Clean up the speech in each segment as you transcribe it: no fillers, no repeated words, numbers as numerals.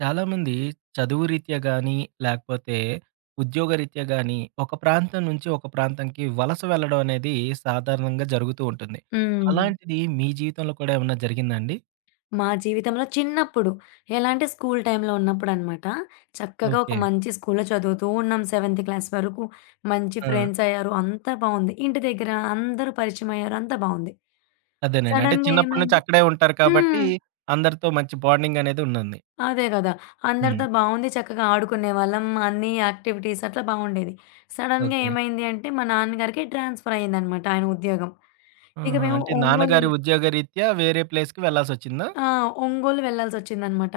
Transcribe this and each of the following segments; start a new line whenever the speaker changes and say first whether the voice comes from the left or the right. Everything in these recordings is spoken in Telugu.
right: చాలామంది చదువు రీత్యా గానీ, లేకపోతే ఉద్యోగరీత్యా గానీ, ఒక ప్రాంతం నుంచి ఒక ప్రాంతంకి వలస వెళ్ళడం అనేది సాధారణంగా జరుగుతూ ఉంటుంది.
left: హ్మ్.
right: అలాంటిది మీ జీవితంలో కూడా ఏమన్నా జరిగిందా అండి?
left: మా జీవితంలో చిన్నప్పుడు ఎలా అంటే స్కూల్ టైమ్‌లో ఉన్నప్పుడనమాట. చక్కగా ఒక
right: ఓకే.
left: మంచి స్కూల్‌లో చదువుతూ ఉన్నాం సెవెంత్ క్లాస్ వరకు. మంచి
right: ఆ!
left: ఫ్రెండ్స్ అయ్యారు. అంతా బావుంది. ఇంటి దగ్గర అందరూ పరిచయం అయ్యారు. అంతా బావుంది.
right: అదేనండి. అంటే
left: సడెన్‌గా
right: చిన్నప్పటి నుంచి
left: ఏమైంది?
right: అక్కడే ఉంటారు కాబట్టి,
left: హ్మ్.
right: అందరితో మంచి బాండింగ్ అనేది ఉండంది.
left: అదే గదా!
right: హ్మ్.
left: అందరితో బావుంది. చక్కగా ఆడుకునేవాళ్ళం. అన్ని యాక్టివిటీస్ అట్లా బావుండేది. సడెన్‌గా
right: ఓకే.
left: ఏమైంది అంటే మా నాన్నగారికి ట్రాన్స్‌ఫర్ అయిందనమాట ఆయన ఉద్యోగం. ఇక
right: ఆహా!
left: మేము
right: అంటే నాన్నగారి
left: ఒంగోలెళ్ళి,
right: ఉద్యోగరీత్యా వేరే ప్లేస్‌కి వెళ్ళాల్సొచ్చిందా?
left: ఆ, ఒంగోలు వెళ్ళాల్సొచ్చిందనమాట.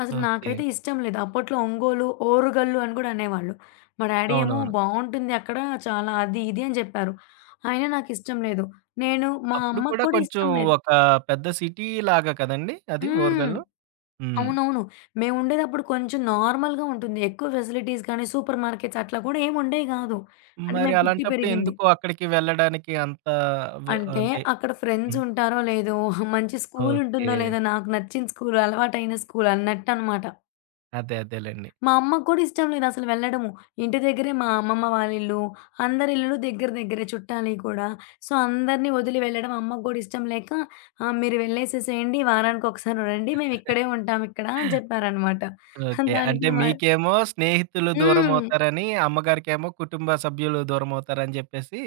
left: అసలు
right: ఓకే.
left: నాకైతే ఇష్టం లేదు. అప్పట్లో ఒంగోలు, ఓరుగల్లు అని గూడా అనేవాళ్ళు. మా డ్యాడీ ఏమో
right: అవునవును.
left: బావుంటుంది అక్కడ చాలా అది, ఇది అని జెప్పారు. అయినా నాకిష్టం లేదు. నేను మా
right: అప్పుడు
left: అమ్మకు
right: కూడా
left: కూడా
right: కొంచెం
left: ఇష్టం లేదు.
right: ఒక పెద్ద సిటీ లాగా కదండీ! అది
left: హ్మ్.
right: ఓరుగల్లు. హ్మ్.
left: అవునవును. మేముండేదప్పుడు కొంచెం నార్మల్‌గా ఉంటుంది. ఎక్కువ ఫెసిలిటీస్ కానీ, సూపర్ మార్కెట్స్ అట్లా కూడా ఏముండేవి గాదు. అంటే
right: మరి
left: మేము పుట్టి
right: అలాంటప్పుడు
left: పెరిగింది.
right: ఎందుకు అక్కడికి వెళ్ళడానికి అంత వె
left: అంటే
right: అంటే
left: అక్కడ ఫ్రెండ్స్
right: హ్మ్.
left: ఉంటారో లేదో, మంచి
right: ఓకే.
left: స్కూలుంటుందో లేదో, నాకు నచ్చిన స్కూలు, అలవాటైన స్కూలు అన్నట్టనమాట.
right: అదే అదేలెండి.
left: మా అమ్మకి కూడా ఇష్టం లేదసలు వెళ్ళడము. ఇంటి దగ్గరే మా అమ్మమ్మ వాళ్ళిల్లు, అందరి ఇల్లులు దగ్గర దగ్గరే చుట్టాలియి కూడా. సో, అందరిని వదిలి వెళ్ళడం అమ్మకి గూడా ఇష్టం లేక, "మీరు వెళ్ళేసేసేయండి. వారానికొకసారి రండి. మేమిక్కడే ఉంటామిక్కడ" అని చెప్పారనమాట.
right: ఓకే.
left: దానికి
right: అంటే
left: మా
right: మీకేమో స్నేహితులు
left: హ్మ్.
right: దూరమవుతారని, అమ్మగారికేమో కుటుంబ సభ్యులు దూరమవుతారని జెప్పేసి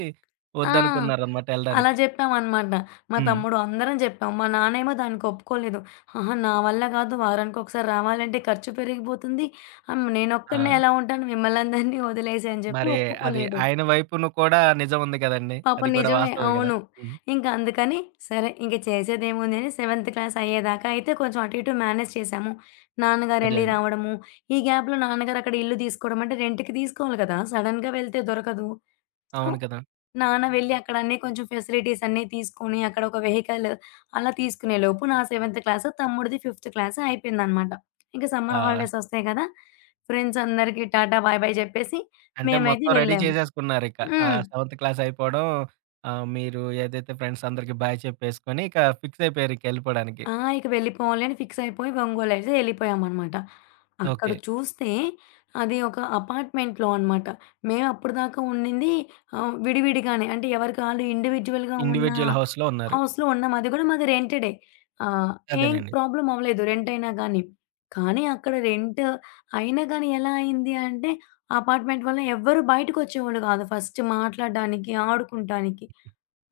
left: ఆ!
right: వద్దనుకున్నారనమాట
left: అలా
right: ఎళ్ళడానికి.
left: జెప్పామనమాట. మా
right: హ్మ్.
left: తమ్ముడు, అందరం జెప్పాం. మా నాన్నేమో దానికి ఒప్పుకోలేదు. "ఆహా! నా వల్ల గాదు. వారానికొకసారి రావాలంటే ఖర్చు పెరిగిపోతుంది. నేనొక్కడినే
right: ఆ!
left: ఎలా ఉంటాను మిమ్మల్నందరినీ వదిలేసి" అని జెప్పి
right: మరి అది
left: ఒప్పుకోలేదు.
right: ఆయన వైపును కూడా నిజం ఉంది గదండీ. అది
left: పాపం
right: కూడా
left: నిజమే.
right: వాస్తవమే గదా!
left: అవును.
right: హ్మ్.
left: ఇంక అందుకని సరే ఇంక చేసేదేముంది అని సెవెంత్ క్లాస్ అయ్యేదాకా అయితే కొంచెం అటు ఇటు మేనేజ్ చేశాము.
right: అదే
left: నాన్నగారెళ్లి
right: అండి.
left: రావడము. ఈ గ్యాప్‌లో నాన్నగారు అక్కడ ఇల్లు తీసుకోవడం అంటే రెంట్‌కి తీసుకోవాలి కదా! సడెన్‌గా వెళ్తే దొరకదు. సో,
right: అవును కదా!
left: నాన్న వెళ్లి అక్కడ అన్నీ కొంచెం ఫెసిలిటీస్ అన్నీ తీసుకొని అక్కడ ఒక వెహికల్ అలా తీసుకునే లోపు నా సెవెంత్ క్లాస్, తమ్ముడిది ఫిఫ్త్ క్లాస్ అయిపోయిందనమాట. ఇంక సమ్మర్
right: ఆ!
left: హాలిడేస్ ఒస్తాయి కదా! ఫ్రెండ్స్ అందరికీ టాటా, బాయ్ బాయ్ చెప్పేసి
right: అంటే
left: మేమైతే
right: మొత్తం రెడీ
left: వెళ్ళాము.
right: చేసేసుకున్నారిక.
left: హ్మ్.
right: ఆహ్, సెవెంత్ క్లాస్ అయిపోవడం ఆహ్, మీరు ఏదైతే ఫ్రెండ్స్ అందరికి బాయ్ చెప్పేసుకొని ఇక ఫిక్స్ అయిపోయారు ఇక ఎళ్ళిపోవడానికి.
left: ఆ! ఇక వెళ్ళిపోవాలి అని ఫిక్స్ అయిపోయి, ఒంగోలైతే ఎళ్ళిపోయామనమాట. అక్కడ
right: ఓకే.
left: చూస్తే అది ఒక అపార్ట్‌మెంట్‌లో అనమాట. మేము అప్పటిదాకా ఉండింది విడివిడిగానే. అంటే ఎవరికి ఆళ్ళు ఇండివిడ్యుయల్‌గా ఉన్న
right: ఇండివిడ్యువల్ హౌస్‌లో ఉన్నారు.
left: హౌస్‌లో ఉన్నాం. అది కూడా మాది రెంటెడే. ఆహ్, ఏం
right: అదేనండి.
left: ప్రాబ్లమ్ అవ్వలేదు రెంటయినా గానీ. కానీ అక్కడ రెంట్ అయినా గానీ ఎలా అయింది అంటే, అపార్ట్‌మెంట్ వల్ల ఎవ్వరు బయటకొచ్చేవాళ్ళు కాదు ఫస్ట్ మాట్లాడడానికి, ఆడుకుంటానికి.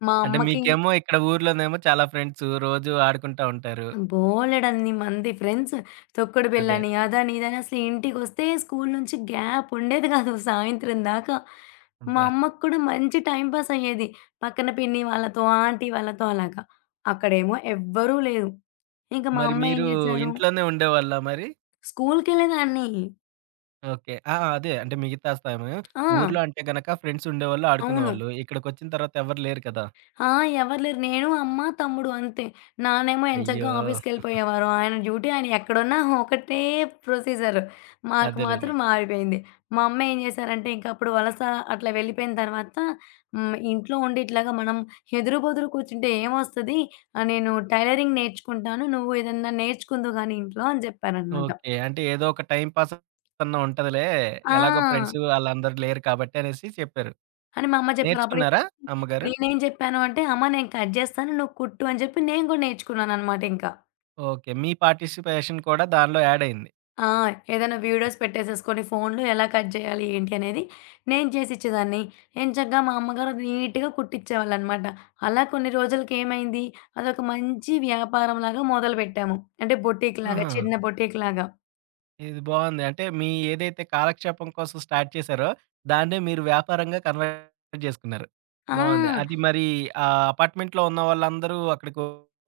left: మా
right: అంటే
left: అమ్మకి
right: మీకేమో ఇక్కడ ఊర్లోనేమో చాలా ఫ్రెండ్స్ రోజు ఆడుకుంటా ఉంటారు.
left: బోలెడన్ని మంది ఫ్రెండ్స్. తొక్కుడు
right: అదే.
left: బిల్లని, అదని, ఇదని అసలు ఇంటికొస్తే స్కూలు నుంచి గ్యాప్ ఉండేది గాదు సాయంత్రం దాకా. మా
right: అబ్బా!
left: అమ్మకి కూడా మంచి టైమ్ పాస్ అయ్యేది. పక్కన పిన్ని వాళ్ళతో, ఆంటీ వాళ్ళతో అలాగా. అక్కడేమో ఎవ్వరూ లేరు. ఇంక మా
right: మరి
left: అమ్మ ఏం
right: మీరు
left: జేశారు
right: ఇంట్లోనే ఉండేవాళ్ళా మరి?
left: స్కూలుకెళ్ళేదాన్ని.
right: ఓకే. ఆ! అదే అంటే మిగతా సమయం
left: ఆ!
right: ఊర్లో అంటే గనక ఫ్రెండ్స్ ఉండేవాళ్ళు,
left: అవును.
right: ఆడుకునేవాళ్ళు. ఇక్కడికొచ్చిన తర్వాత ఎవరు లేరు కదా!
left: ఆ! ఎవరు లేరు. నేను, అమ్మ, తమ్ముడు అంతే. నాన్నేమో
right: అయ్యో!
left: ఎంచక్కా ఆఫీస్‌కెళ్ళిపోయేవారు. ఆయన డ్యూటీ ఆయన ఎక్కడున్నా ఒకటే ప్రొసీజర్. మాకు
right: అదేలెండి.
left: మాత్రం మారిపోయింది. మా అమ్మ ఏం చేశారంటే ఇంక అప్పుడు వలస అట్లా వెళ్ళిపోయిన తర్వాత హ్మ్. ఇంట్లో ఉండి ఇట్లాగా మనం ఎదురు బొదురు కూర్చుంటే ఏమొస్తది? నేను టైలరింగ్ నేర్చుకుంటాను. నువ్వు ఏదన్నా నేర్చుకుందువు గానీ ఇంట్లో అని చెప్పారనమాట.
right: ఓకే. అంటే ఏదో ఒక టైమ్ పాస్ అన్నా ఉంటదిలే. ఎలాగో
left: ఆ!
right: ఫ్రెండ్స్ ఆళ్ళందరూ లేరు కాబట్టి అనేసి చెప్పారు.
left: అని మా అమ్మ చెప్పారు. అప్పుడు
right: నేర్చుకున్నారా అమ్మగారు?
left: నేనేం చెప్పాను అంటే, అమ్మ నేను కట్ చేస్తాను. నువ్వు కుట్టు అని చెప్పి నేను కూడా నేర్చుకున్నాననమాట ఇంక.
right: ఓకే. మీ పార్టిసిపేషన్ కూడా దానిలో యాడ్ అయింది.
left: ఆ! ఏదైనా వీడియోస్ పెట్టేసేసుకొని ఫోన్‌లో ఎలా కట్ చేయాలి ఏంటి అనేది నేను చేసిచ్చేదాన్ని. ఎంచక్కా మా అమ్మగారు నీట్‌గా కుట్టిచ్చేవాళ్ళనమాట. అలా కొన్ని రోజులకి ఏమైంది అదొక మంచి వ్యాపారంలాగా మొదలుపెట్టాము. అంటే బొటీక్‌లాగా
right: ఆహా!
left: చిన్న బొటీక్‌లాగా.
right: ఇది బావుంది. అంటే మీ ఏదైతే కాలక్షేపం కోసం స్టార్ట్ చేశారో దాన్నే మీరు వ్యాపారంగా కన్వర్ట్ జేసుకున్నారు.
left: ఆ!
right: బావుంది. అది మరి ఆ అపార్ట్‌మెంట్‌లో ఉన్న వాళ్ళందరూ అక్కడికి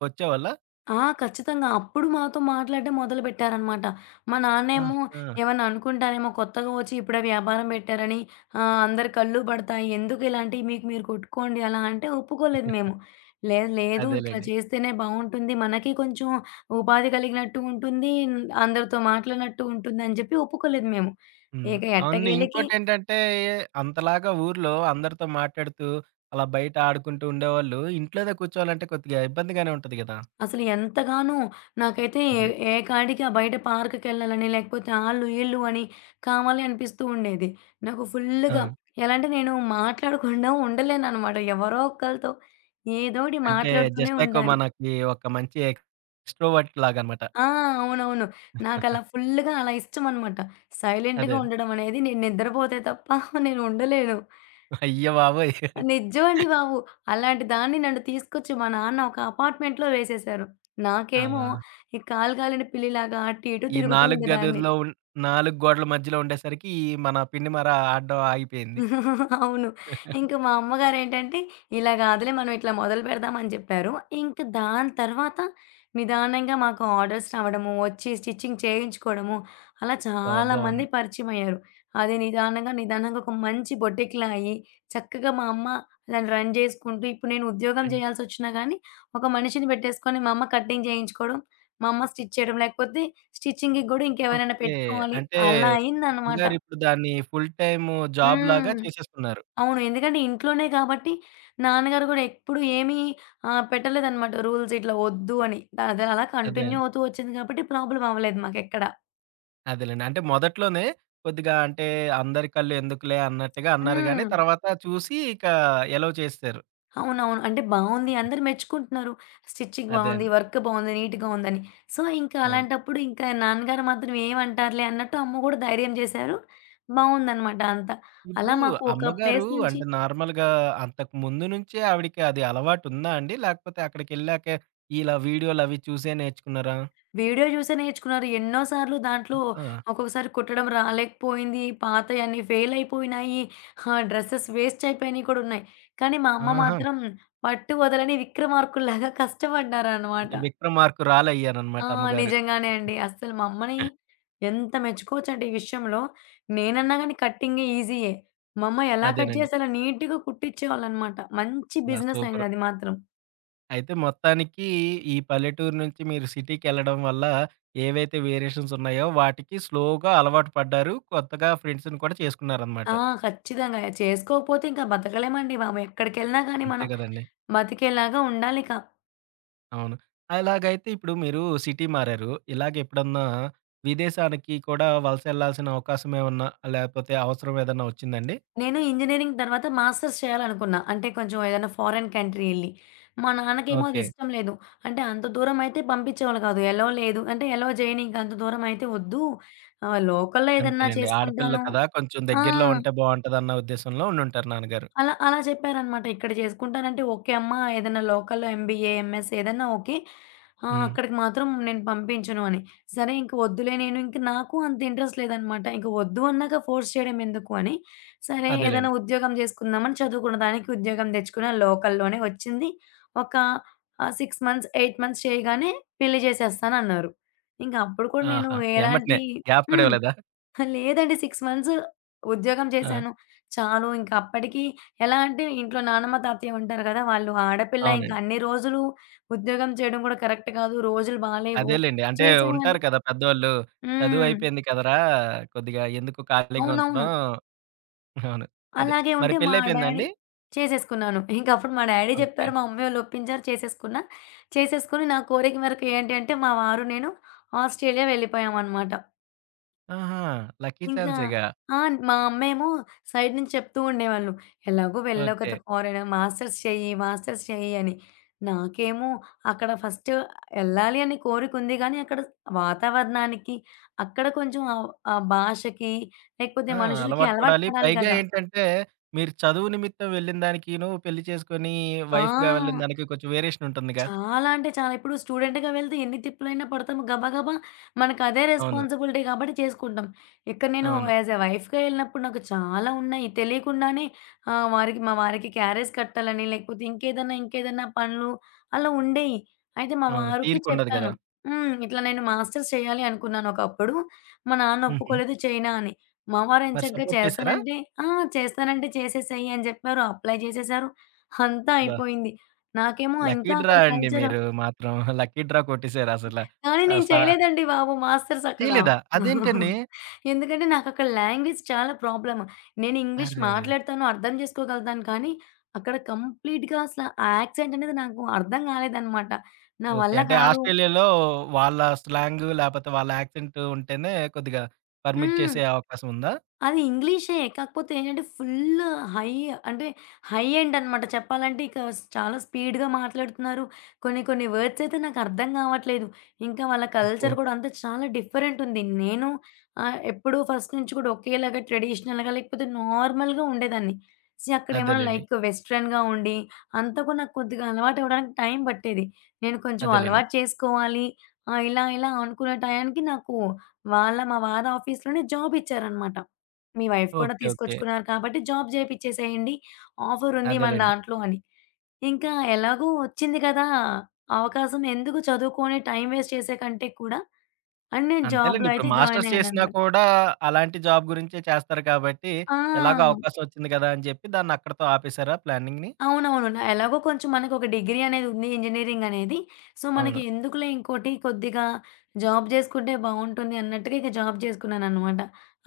right: వచ్చేవాళ్ళా?
left: ఆ! ఖచ్చితంగా. అప్పుడు మాతో మాట్లాడడం మొదలుపెట్టారనమాట. మా నాన్నేమో
right: ఆహా!
left: ఏమన్నా అనుకుంటారేమో కొత్తగా వచ్చి ఇప్పుడే వ్యాపారం పెట్టారని, అందరి కళ్ళు పడతాయి. ఎందుకు ఇలాంటివి మీకు మీరు కొట్టుకోండి అలా అంటే ఒప్పుకోలేదు మేము. లేదు లేదు ఇట్లా
right: అదేలెండి.
left: చేస్తేనే బావుంటుంది. మనకి కొంచెం ఉపాధి కలిగినట్టు ఉంటుంది. అందరితో మాట్లాడినట్టు ఉంటుందని చెప్పి ఒప్పుకోలేదు మేము.
right: హ్మ్.
left: ఇక
right: అవును.
left: ఎట్టకేలకి
right: ఇంకోటేంటంటే అంతలాగా ఊర్లో అందరితో మాట్లాడుతూ, అలా బయట ఆడుకుంటూ ఉండేవాళ్ళు ఇంట్లోనే కూర్చోవాలంటే కొద్దిగా ఇబ్బందిగానే ఉంటది గదా!
left: అసలు ఎంతగానో నాకైతే ఏ
right: అదే.
left: ఏ కాడికి ఆ బయట పార్క్‌కెళ్ళాలని, లేకపోతే ఆళ్ళు, ఈళ్ళు అని కావాలి అనిపిస్తూ ఉండేది. నాకు
right: ఆ!
left: ఫుల్లుగా ఎలా అంటే నేను మాట్లాడకుండా ఉండలేననమాట. ఎవరో ఒకళ్ళతో ఏదోటి
right: అంటే
left: మాట్లాడుతూనే
right: జస్ట్ లైక్
left: ఉండాలి.
right: మనకి ఒక మంచి ఎక్స్‌ట్రోవర్ట్ లాగనమాట.
left: ఆ! అవునవును. నాకలా ఫుల్లుగా అలా ఇష్టమనమాట. సైలెంట్‌గా
right: అదే.
left: ఉండడం అనేది నేను నిద్రపోతే తప్ప నేను ఉండలేను.
right: అయ్య బాబోయ్!
left: నిజమండి బాబు. అలాంటి దాన్ని నన్ను తీసుకొచ్చి మా నాన్న ఒక అపార్ట్‌మెంట్‌లో వేసేశారు.
right: ఆ!
left: నాకేమో ఈ కాలు గాలిన పిల్లిలాగా అటు ఇటు
right: ఈ
left: తిరుగుతూ
right: 4
left: ఉండేదాన్ని.
right: గదుల్లో ఉన్ 4 గోడల మధ్యలో ఉండేసరికి ఈ మన పిండి మర ఆడడం ఆగిపోయింది.
left: అవును. ఇంక మా అమ్మగారేంటంటే, "ఇలా గాదులే మనం ఇట్లా మొదలు పెడదాం" అని జెప్పారు. ఇంక దాని తర్వాత నిదానంగా మాకు ఆర్డర్స్ రావడము, వచ్చి స్టిచ్చింగ్ చేయించుకోవడము, అలా
right: ఆ!
left: చాలామంది
right: బావుంది.
left: పరిచయమయ్యారు. అది నిదానంగా, నిదానంగా ఒక మంచి బొటిక్‌లా అయ్యి, చక్కగా మా అమ్మ దాన్ని రన్ జేసుకుంటూ, ఇప్పుడు నేను ఉద్యోగం
right: అండ్
left: జేయాల్సొచ్చినా గానీ, ఒక మనిషిని పెట్టేసుకొని మా అమ్మ కటింగ్ జేయించుకోవడం, మా అమ్మ స్టిచ్ చేయడం, లేకపోతే స్టిచ్చింగ్‌కి గూడా ఇంకెవరైనా
right: ఓకే.
left: పెట్టుకోవాలి.
right: అంటే,
left: అలా అయిందనమాట.
right: గురుగారిప్పుడు దాన్ని ఫుల్ టైమ్ జాబ్ లాగా
left: హ్మ్.
right: చేసేసుకున్నారు.
left: అవును. ఎందుకంటే ఇంట్లోనే కాబట్టి, నాన్నగారు గూడా ఎప్పుడు ఏమీ, పెట్టలేదనమాట రూల్స్ ఇట్లా ఒద్దు అని. అది అలా
right: అదే.
left: కంటిన్యూ అవుతూ వచ్చింది కాబట్టి ప్రాబ్లమ్ అవ్వలేదు మాకెక్కడ.
right: అదేలెండి. అంటే మొదట్లోనే కొద్దిగా అంటే అందరి కళ్ళు ఎందుకులే అన్నట్టుగా అన్నారు గానీ,
left: హ్మ్.
right: తర్వాత చూసి ఇక ఎలౌ చేసేసారు.
left: అవునవును. అంటే బావుంది. అందరూ మెచ్చుకుంటున్నారు. స్టిచ్చింగ్
right: అదే
left: బావుంది,
right: అండి.
left: వర్క్ బావుంది, నీట్‌గా ఉందని. సో, ఇంకా
right: అవును.
left: అలాంటప్పుడు ఇంకా నాన్నగారు మాత్రం ఏమంటారులే అన్నట్టు అమ్మ గూడా ధైర్యం జేశారు. బావుందనమాట అంతా.
right: ఇప్పుడు
left: అలా మాకు ఒక
right: అమ్మగారు
left: ప్లేస్ నుంచి
right: అంటే నార్మల్‌గా అంతకు ముందు నుంచే ఆవిడకి అది అలవాటుందా అండి? లేకపోతే అక్కడికెళ్ళాకే ఇలా వీడియోలవి చూసే నేర్చుకున్నారా?
left: వీడియో జూసే నేర్చుకున్నారు. ఎన్నో సార్లు దాంట్లో
right: ఆ!
left: ఒక్కొక్కసారి కుట్టడం రాలేకపోయింది. పాతయన్ని ఫెయిల్ అయిపోయినాయి. ఆ డ్రెసెస్ వేస్ట్ అయిపోయినయి కూడా ఉన్నాయి. కానీ మా అమ్మ
right: ఆహా!
left: మాత్రం పట్టు వదలని విక్రమార్కుల్లాగా కష్టపడ్డారనమాట.
right: అంటే విక్రమార్కురాలయ్యారనమాట
left: ఆ!
right: అమ్మగారు.
left: నిజంగానే అండి. అస్సలు మా అమ్మని ఎంత మెచ్చుకోవచ్చంటే ఈ విషయంలో. నేనన్నా గాని కట్టింగ్ ఈజీయే. మా అమ్మ ఎలా కట్
right: అదేనండి.
left: చేసి అలా నీట్‌గా కుట్టిచ్చేవాళ్ళనమాట. మంచి
right: ఆ!
left: Business
right: super.
left: అయిందది మాత్రం.
right: అయితే మొత్తానికి ఈ పల్లెటూరు నుంచి మీరు సిటీకెళ్ళడం వల్ల ఏవైతే వేరియేషన్స్ ఉన్నాయో వాటికి స్లోగా అలవాటు పడ్డారు. కొత్తగా ఫ్రెండ్స్‌ని కూడా చేసుకున్నారనమాట.
left: ఆ! ఖచ్చితంగా. చేసుకోకపోతే ఇంకా బతకలేమండి బాబు. ఎక్కడికెళ్ళినా గానీ
right: అంతే
left: మనం
right: గదండీ!
left: బతికేలాగా ఉండాలిక.
right: అవును. అలాగైతే ఇప్పుడు మీరు సిటీ మారారు. ఇలాగ ఎప్పుడన్నా విదేశానికి కూడా వలసెళ్ళాల్సిన అవకాశం ఏమన్నా లేపోతే అవసరం ఏదన్నా వచ్చిందండి?
left: నేను ఇంజినీరింగ్ తర్వాత మాస్టర్స్ చేయాలనుకున్నా. అంటే కొంచెం ఏదైనా ఫారెన్ కంట్రీ ఎళ్లి. మా నాన్నకేమో అది
right: ఓకే.
left: ఇష్టం లేదు. అంటే అంత దూరం అయితే పంపించేవాళ్ళు కాదు. ఎలో లేదు. అంటే ఎలో చేయనింక అంత దూరం అయితే వద్దు. లోకల్‌లో ఏదన్నా
right: అంతేలెండి. ఆడపిల్ల
left: చేసుకుంటాను.
right: కదా! కొంచెం
left: ఆ!
right: దగ్గరలో ఉంటే బావుంటదన్న ఉద్దేశంలో ఉండుంటారు నాన్నగారు.
left: అలా అలా చెప్పారనమాట. ఇక్కడ చేసుకుంటానంటే ఓకే అమ్మా. ఏదైనా లోకల్‌లో ఎంబీఏ, ఎంఎస్ ఏదన్నా ఓకే.
right: హ్మ్.
left: అక్కడికి మాత్రం నేను పంపించను అని. సరే ఇంక వద్దులే నేను ఇంక నాకు అంత ఇంట్రెస్ట్ లేదనమాట. ఇంక వద్దు అన్నాక ఫోర్స్ చేయడం ఎందుకు అని, సరే ఏదైనా
right: అదేలెండి.
left: ఉద్యోగం చేసుకుందామని చదువుకున్న దానికి ఉద్యోగం తెచ్చుకున్న లోకల్‌లోనే వచ్చింది. ఒక 6 మంత్స్, 8 మంత్స్ చేయగానే పెళ్లి చేసేస్తానన్నారు. ఇంక అప్పుడు కూడా నేను
right: ఆహా! ఎమ్మటనే
left: ఎలాంటి
right: గ్యాప్ కూడా
left: హ్మ్.
right: ఇవ్వలేదా?
left: లేదండి. 6 మంత్స్ ఉద్యోగం
right: ఆ!
left: చేశాను. చాలు ఇంక అప్పటికి ఎలా అంటే ఇంట్లో నానమ్మ, తాతయ్య ఉంటారు కదా! వాళ్ళు ఆడపిల్ల ఇంక
right: అవునండి.
left: అన్ని రోజులు ఉద్యోగం చేయడం కూడా కరెక్ట్ కాదు. రోజులు బాలేవు.
right: అదేలెండి. అంటే
left: చేసేయాలి.
right: ఉంటారు కదా! పెద్దోళ్ళు.
left: హ్మ్.
right: చదువయిపోయింది కదరా! కొద్దిగా ఎందుకు ఖాళీగా ఉంచడం
left: అవునవును.
right: అవును. అదే.
left: అలాగే
right: మరి
left: ఉంటే మా డ్యాడీ
right: పెళ్లయిపోయిందాండి?
left: చేసేసుకున్నాను. ఇంక అప్పుడు మా డ్యాడీ
right: ఓకే.
left: చెప్పారు. మా మమ్మీ వాళ్ళు ఒప్పించారు. చేసేసుకున్నా. చేసేసుకొని నా కోరిక మేరకు ఏంటి అంటే మా వారు, నేను ఆస్ట్రేలియా వెళ్ళిపోయామనమాట.
right: ఆహా! లక్కీ
left: ఇంకా
right: చాన్సేగా.
left: ఆ! మా అమ్మేమో సైడ్ నుంచి చెప్తూ ఉండేవాళ్ళు. ఎలాగో వెళ్ళావు
right: ఓకే.
left: కదా! ఫారెన్ మాస్టర్స్ చెయ్యి, మాస్టర్స్ చెయ్యి అని. నాకేమో అక్కడ ఫస్ట్ ఎళ్ళాలి అనే కోరికుంది గానీ, అక్కడ వాతావరణానికి, అక్కడ కొంచెం ఆ భాషకి, లేకపోతే
right: ఆ!
left: మనుషులకి
right: అలవాటు
left: అలవాటు
right: పడాలి.
left: పడాలి
right: పైగా
left: గదా!
right: ఏంటంటే, మీరు చదువు నిమిత్తం వెళ్ళిన దానికిను, పెళ్లి చేసుకొని
left: ఆ!
right: వైఫ్‌గా వెళ్ళిన దానికి కొంచెం వేరియేషన్ ఉంటుందిగా.
left: చాలా అంటే చాలా. ఇప్పుడు స్టూడెంట్‌గా వెళ్తే ఎన్ని తిప్పులైనా పడతాము. గబగబా మనకదే
right: అవును.
left: రెస్పాన్సిబిలిటీ కాబట్టి చేసుకుంటాం. ఇక్కడ నేను
right: అవును.
left: యాస్ ఎ వైఫ్‌గా ఎళ్ళినప్పుడు నాకు చాలా ఉన్నాయి. తెలియకుండానే మా వారికి క్యారేజ్ కట్టాలని, లేకపోతే ఇంకేదన్నా పనులు అలా ఉండేయి. అయితే మా
right: అవును.
left: వారికి
right: తీరికుండదు కదా!
left: చెప్పాను. హ్మ్. ఇట్లా నేను మాస్టర్స్ చేయాలి అనుకున్నాను ఒకప్పుడు. మా నాన్న
right: హుహు.
left: ఒప్పుకోలేదు చెయనా అని. మా వారు
right: మరి
left: ఎంచక్కా
right: సపోర్ట్ చేసారా?
left: చేస్తానంటే ఆ! చేస్తానంటే చేసేసేయి అని చెప్పారు. అప్లై చేసేశారు. అంతా
right: అబ్బా!
left: అయిపోయింది. నాకేమో
right: లక్కీ
left: ఇంకా
right: డ్రా
left: అక్కడ
right: అండి
left: కల్చర్
right: మీరు మాత్రం. లక్కీ డ్రా కొట్టేసారసల.
left: కానీ
right: ఆ!
left: నేను చేయలేదండి బాబు మాస్టర్స్ అక్కడ.
right: చేయలేదా? అదేంటండి?
left: ఎందుకంటే నాకక్కడ లాంగ్వేజ్ చాలా ప్రాబ్లమ్. నేను ఇంగ్లీష్
right: అరెరే!
left: మాట్లాడతాను, అర్థం చేసుకోగలుగుతాను కానీ, అక్కడ కంప్లీట్‌గా అసల ఆ యాక్సెంట్ అనేది నాకు అర్థం కాలేదనమాట. నా
right: ఓకే.
left: వల్ల
right: అంటే
left: కాదు.
right: ఆస్ట్రేలియాలో వాళ్ళ స్లాంగు లేపోతే వాళ్ళ యాక్సెంట్ ఉంటేనే కొద్దిగా పర్మిట్
left: హ్మ్.
right: చేసే అవకాశం ఉందా?
left: అది ఇంగ్లీషే. కాకపోతే ఏంటంటే ఫుల్ హై అంటే హై ఎండ్ అనమాట. చెప్పాలంటే చాలా స్పీడ్‌గా మాట్లాడుతున్నారు. కొన్ని కొన్ని వర్డ్స్ అయితే నాకు అర్థం కావట్లేదు. ఇంకా వాళ్ళ
right: అబ్బో!
left: కల్చర్ కూడా అంతా చాలా డిఫరెంట్ ఉంది. నేను ఎప్పుడూ ఫస్ట్ నుంచి కూడా ఒకేలాగా ట్రెడిషనల్‌గా లేకపోతే నార్మల్‌గా ఉండేదాన్ని. సో, అక్కడేమో
right: అదేలెండి.
left: లైక్ వెస్టర్న్‌గా ఉండి అంతా కూడా నాకు కొద్దిగా అలవాటు అవ్వడానికి టైం పట్టేది. నేను కొంచెం
right: అదేలెండి.
left: అలవాటు చేసుకోవాలి. ఇలా ఇలా అనుకునే టయానికి నాకు మా వారి ఆఫీస్‌లోనే జాబ్ ఇచ్చారనమాట. మీ వైఫ్ కూడా
right: ఓకే. ఓకే.
left: తీసుకొచ్చుకున్నారు కాబట్టి జాబ్ చేపిచ్చేసేయండి. ఆఫరుంది మన
right: అదేలెండి.
left: దాంట్లో అని. ఇంకా ఎలాగో వచ్చింది కదా! అవకాశం ఎందుకు చదువుకొని టైమ్ వేస్ట్ చేసే కంటే కూడా అని నేను
right: అంతేలెండి.
left: జాబ్‌లో
right: ఇప్పుడు
left: అయితే జాయిన్
right: మాస్టర్స్ చేసినా
left: అయ్యాననమాట.
right: కూడా అలాంటి జాబ్ గురించే చేస్తారు కాబట్టి,
left: ఆ!
right: ఎలాగో అవకాశం వచ్చింది కదా! అని చెప్పి దాన్నక్కడితో ఆపేసారా ప్లానింగ్‌ని?
left: అవునవును. ఎలాగో కొంచెం మనకొక డిగ్రీ అనేది ఉంది ఇంజినీరింగ్ అనేది. సో, మనకి
right: అవును.
left: ఎందుకులే ఇంకోటి కొద్దిగా జాబ్ జేసుకుంటే బావుంటుంది అన్నట్టుగా ఇక జాబ్ జేసుకున్నాననమాట.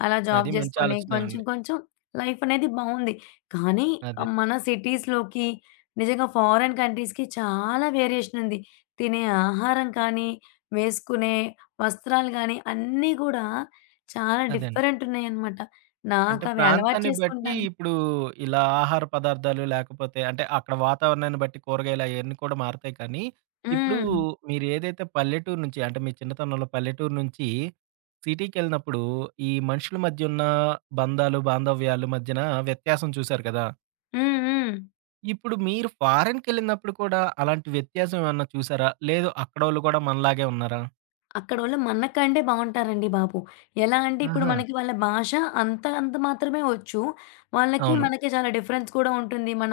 left: అలా జాబ్
right: అది మంచి
left: జేసుకొని కొంచెం
right: ఆలోచనేనండి.
left: కొంచెం లైఫ్ అనేది బావుంది. కానీ
right: అదే.
left: మన సిటీస్‌లోకి నిజంగా ఫారెన్ కంట్రీస్‌కి చాలా వేరియేషన్ ఉంది. తినే ఆహారం కానీ, వేసుకునే వస్త్రాలు గానీ అన్నీ గూడా చాలా
right: అదే అండి.
left: డిఫరెంట్ ఉన్నాయన్నమాట.
right: అంటే
left: నాకవి అలవాటు
right: ప్రాంతాన్ని బట్టి
left: చేసుకుంటాను.
right: ఇప్పుడు ఇలా ఆహార పదార్థాలు లేకపోతే అంటే అక్కడ వాతావరణాన్ని బట్టి కూరగాయలు అవన్నీ కూడా మారతాయి కానీ ఇప్పుడు
left: హ్మ్.
right: మీరు ఏదైతే పల్లెటూరు నుంచి అంటే మీ చిన్నతనంలో పల్లెటూరు నుంచి సిటీకి వెళ్ళినప్పుడు ఈ మనుషుల మధ్య ఉన్న బంధాలు బాంధవ్యాలు మధ్యన వ్యత్యాసం చూశారు కదా
left: హ్మ్. హ్మ్.
right: ఇప్పుడు మీరు ఫారెన్కి వెళ్ళినప్పుడు కూడా అలాంటి వ్యత్యాసం ఏమన్నా చూసారా లేదు అక్కడ వాళ్ళు కూడా మనలాగే ఉన్నారా
left: అక్కడోళ్ళు మనకంటే బావుంటారండి బాబు. ఎలా అంటే ఇప్పుడు
right: ఆహా!
left: మనకి వాళ్ళ భాష అంత అంత మాత్రమే వచ్చు. వాళ్ళకి,
right: అవును.
left: మనకి చాలా డిఫరెన్స్ కూడా ఉంటుంది. మన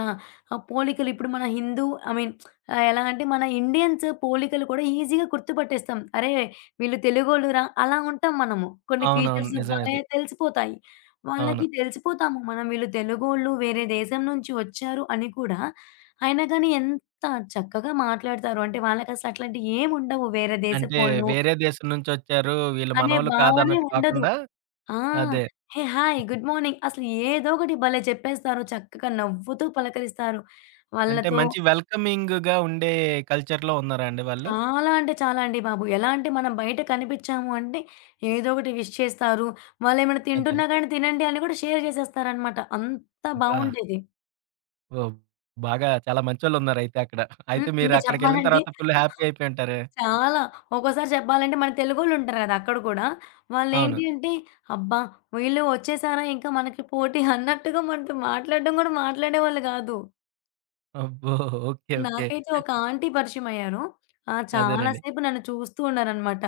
left: పోలికలు ఇప్పుడు మన హిందూ ఐ మీన్ ఆహ్, ఎలా అంటే మన ఇండియన్స్ పోలికలు కూడా ఈజీగా గుర్తుపట్టేస్తాం. అరే! వీళ్ళు తెలుగోళ్ళురా అలా ఉంటాం మనము. కొన్ని
right: అవునవును.
left: ఫీచర్స్
right: నిజమే
left: భలే
right: అది.
left: తెలిసిపోతాయి.
right: అవును.
left: వాళ్ళకి తెలిసిపోతాము. మనం వీళ్ళు తెలుగోళ్ళు, వేరే దేశం నుంచి వచ్చారు అని కూడా. అయినా గాని ఎంత చక్కగా మాట్లాడతారు. అంటే వాళ్ళకసలు అట్లాంటియేముండవు. వేరే
right: అంటే
left: దేశపోళ్ళు
right: వేరే దేశం నుంచొచ్చారు. వీళ్ళు
left: అనే
right: మనోళ్ళు
left: భావనే
right: కాదన్నట్టు
left: ఉండదు.
right: కాకుండా
left: ఆ!
right: అదే.
left: హే! హాయ్. Good morning. అసలు ఏదో ఒకటి భలే చెప్పేస్తారు. చక్కగా నవ్వుతూ పలకరిస్తారు.
right: అంటే
left: వాళ్ళతో
right: మంచి వెల్కమింగ్‌గా ఉండే కల్చర్‌లో ఉన్నారా అండి వాళ్ళు?
left: చాలా అంటే చాలా అండి బాబు. ఎలా అంటే మనం బయట కనిపిచ్చాము అంటే ఏదో ఒకటి విష్ చేస్తారు. వాళ్ళేమైనా
right: అదే.
left: తింటున్నా గానీ తినండి అని కూడా షేర్ చేసేస్తారనమాట. అంత
right: అబ్బా!
left: బావుండేది.
right: ఓహ్! బాగా చాలా మంచోళ్ళున్నారయితే అక్కడ.
left: హ్మ్.
right: అయితే మీరు
left: ఇంకా
right: అక్కడికెళ్ళిన
left: చెప్పాలంటే
right: తర్వాత ఫుల్ హ్యాపీ అయిపోయి ఉంటారు.
left: చాలా. ఒక్కోసారి చెప్పాలంటే మన తెలుగోళ్ళుంటారు గదా! అక్కడ కూడా.
right: అవును.
left: వాళ్ళేంటి అంటే, "అబ్బా! వీళ్ళు వచ్చేసారా ఇంకా మనకి పోటీ" అన్నట్టుగా మనతో మాట్లాడడం గూడా మాట్లాడేవాళ్ళు గాదు.
right: అబ్బో! ఓకే. ఓకే.
left: నాకైతే ఒక ఆంటీ పరిచయమయ్యారు. చాలా
right: అదేనండి.
left: సేపు నన్ను చూస్తూ ఉన్నారనమాట.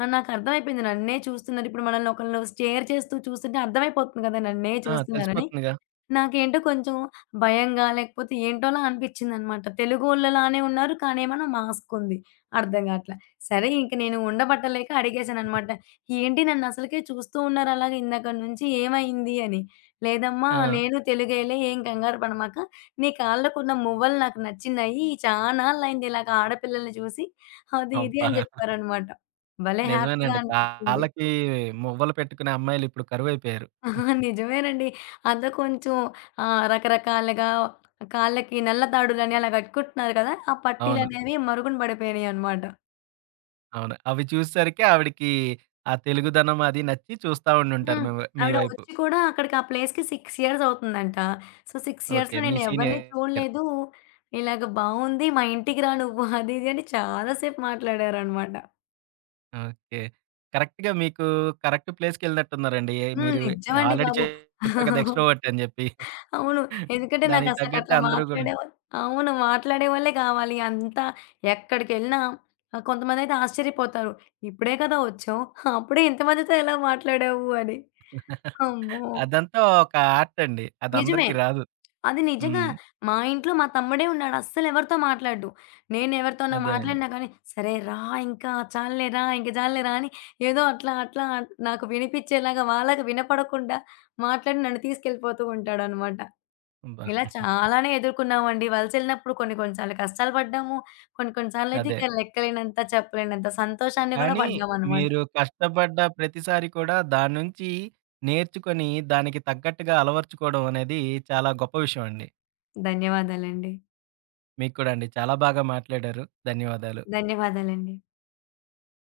left: నాకర్థమైపోయింది నన్నే చూస్తున్నారు. ఇప్పుడు మనల్ని ఒకళ్ళు స్టేర్ చేస్తూ చూస్తుంటే అర్థమైపోతుంది కదా! నన్నే
right: ఆ!
left: చూస్తున్నారని.
right: తెలిసిపోతుందిగా.
left: నాకేంటో కొంచెం భయంగా లేకపోతే ఏంటోలా అనిపిచ్చిందనమాట. తెలుగోళ్ళలానే ఉన్నారు. కానీ ఏమన్నా మాస్క్ ఉంది. అర్థం గాట్ల. సరే ఇంక నేను ఉండబట్టలేక అడిగేశాననమాట. "ఏంటి నన్నసలకే చూస్తూ ఉన్నారు అలాగా ఇందాకడ నుంచి ఏమైంది?" అని. "లేదమ్మా
right: ఆ!
left: నేను తెలుగేలే ఏం కంగారు పడమాక నీ కాళ్ళకున్న మువ్వలు నాకు నచ్చినాయి. చానాళ్ళయింది ఇలాగ ఆడపిల్లల్ని చూసి. అది ఇది
right: అబ్బా!
left: అని జెప్పారనమాట. భలే హ్యాపీగా
right: నిజమేనండి.
left: అనిపిచ్చింది.
right: కాళ్ళకి మువ్వలు పెట్టుకునే అమ్మాయిలిప్పుడు కరువైపోయారు.
left: నిజమేనండి. అంతా కొంచెం రకరకాలుగా కాళ్ళకి నల్ల తాడులని అలా గట్టుకుంటున్నారు కదా! ఆ
right: అవును.
left: పట్టీలనేవి మరుగున పడిపోయినాయనమాట.
right: అవును. అవి చూసేసరికి ఆవిడకి ఆ తెలుగుదనం అది నచ్చి చూస్తా ఉండుంటారు
left: హ్మ్.
right: మీ మీ
left: ఆవిడ
right: వైపు.
left: వచ్చి కూడా అక్కడికి ఆ ప్లేస్‌కి 6 ఇయర్స్ అవుతుందంట. So, 6
right: okay.
left: ఇయర్స్‌లో
right: మీ
left: నేను ఎవరిని
right: సీనియర్.
left: చూడలేదు. ఇలాగ బావుంది. మా ఇంటికి రా నువ్వు అది ఇది అని చాలా సేపు మాట్లాడారనమాట.
right: ఓకే. కరెక్ట్‌గా మీకు కరెక్ట్ ప్లేస్‌కెళ్ళినట్టున్నారండి.
left: హ్మ్.
right: మీరు
left: నిజమండి
right: ఆల్రెడీ
left: బాబు.
right: చెప్పారు కదా! ఎక్స్‌ట్రోవర్ట్ అని జెప్పి.
left: అవును. ఎందుకంటే
right: దానికి
left: నాకసలకి
right: తగ్గట్టే
left: అట్లా
right: అందరూ గూడా
left: మాట్లాడేవాళ్ళు అవును. మాట్లాడేవాళ్ళే కావాలి. అంతా ఎక్కడికెళ్ళినా కొంతమందైతే ఆశ్చర్యపోతారు. "ఇప్పుడే కదా వచ్చావు. అప్పుడే ఇంతమందితో ఎలా మాట్లాడావు" అని. అమ్మో!
right: అదంతా ఒక ఆర్ట్ అండి. అది
left: నిజమే.
right: అందరికీ రాదు.
left: అది నిజంగా
right: హ్మ్.
left: మా ఇంట్లో మా తమ్ముడే ఉన్నాడు. అస్సలెవరితో మాట్లాడడు. నేనెవరితోన్నా
right: అదేనండి.
left: మాట్లాడినా కానీ, "సరే రా ఇంకా, చాల్లేరా, ఇంక చాల్లేరా" అని ఏదో అట్లా అట్లా నాకు వినిపిచ్చేలాగా, వాళ్ళకి వినపడకుండా మాట్లాడి నన్ను తీసుకెళ్ళిపోతూ ఉంటాడనమాట.
right: అబ్బా!
left: ఇలా చాలానే ఎదుర్కొన్నామండి. వలసెళ్ళినప్పుడు కొన్ని కొన్ని సార్లు కష్టాలు పడ్డాము. కొన్ని కొన్ని సార్లయితే
right: అదే.
left: ఇక లెక్కలేనంత, చెప్పలేనంత సంతోషాన్ని గూడా
right: కానీ
left: పడ్డామనమాట.
right: మీరు కష్టపడ్డ ప్రతిసారి కూడా దాన్నుంచి నేర్చుకొని దానికి తగ్గట్టుగా అలవరుచుకోవడం అనేది చాలా గొప్ప విషయం అండి.
left: ధన్యవాదాలండి.
right: మీకు కూడా అండి. చాలా బాగా మాట్లాడారు. ధన్యవాదాలు.
left: ధన్యవాదాలండి.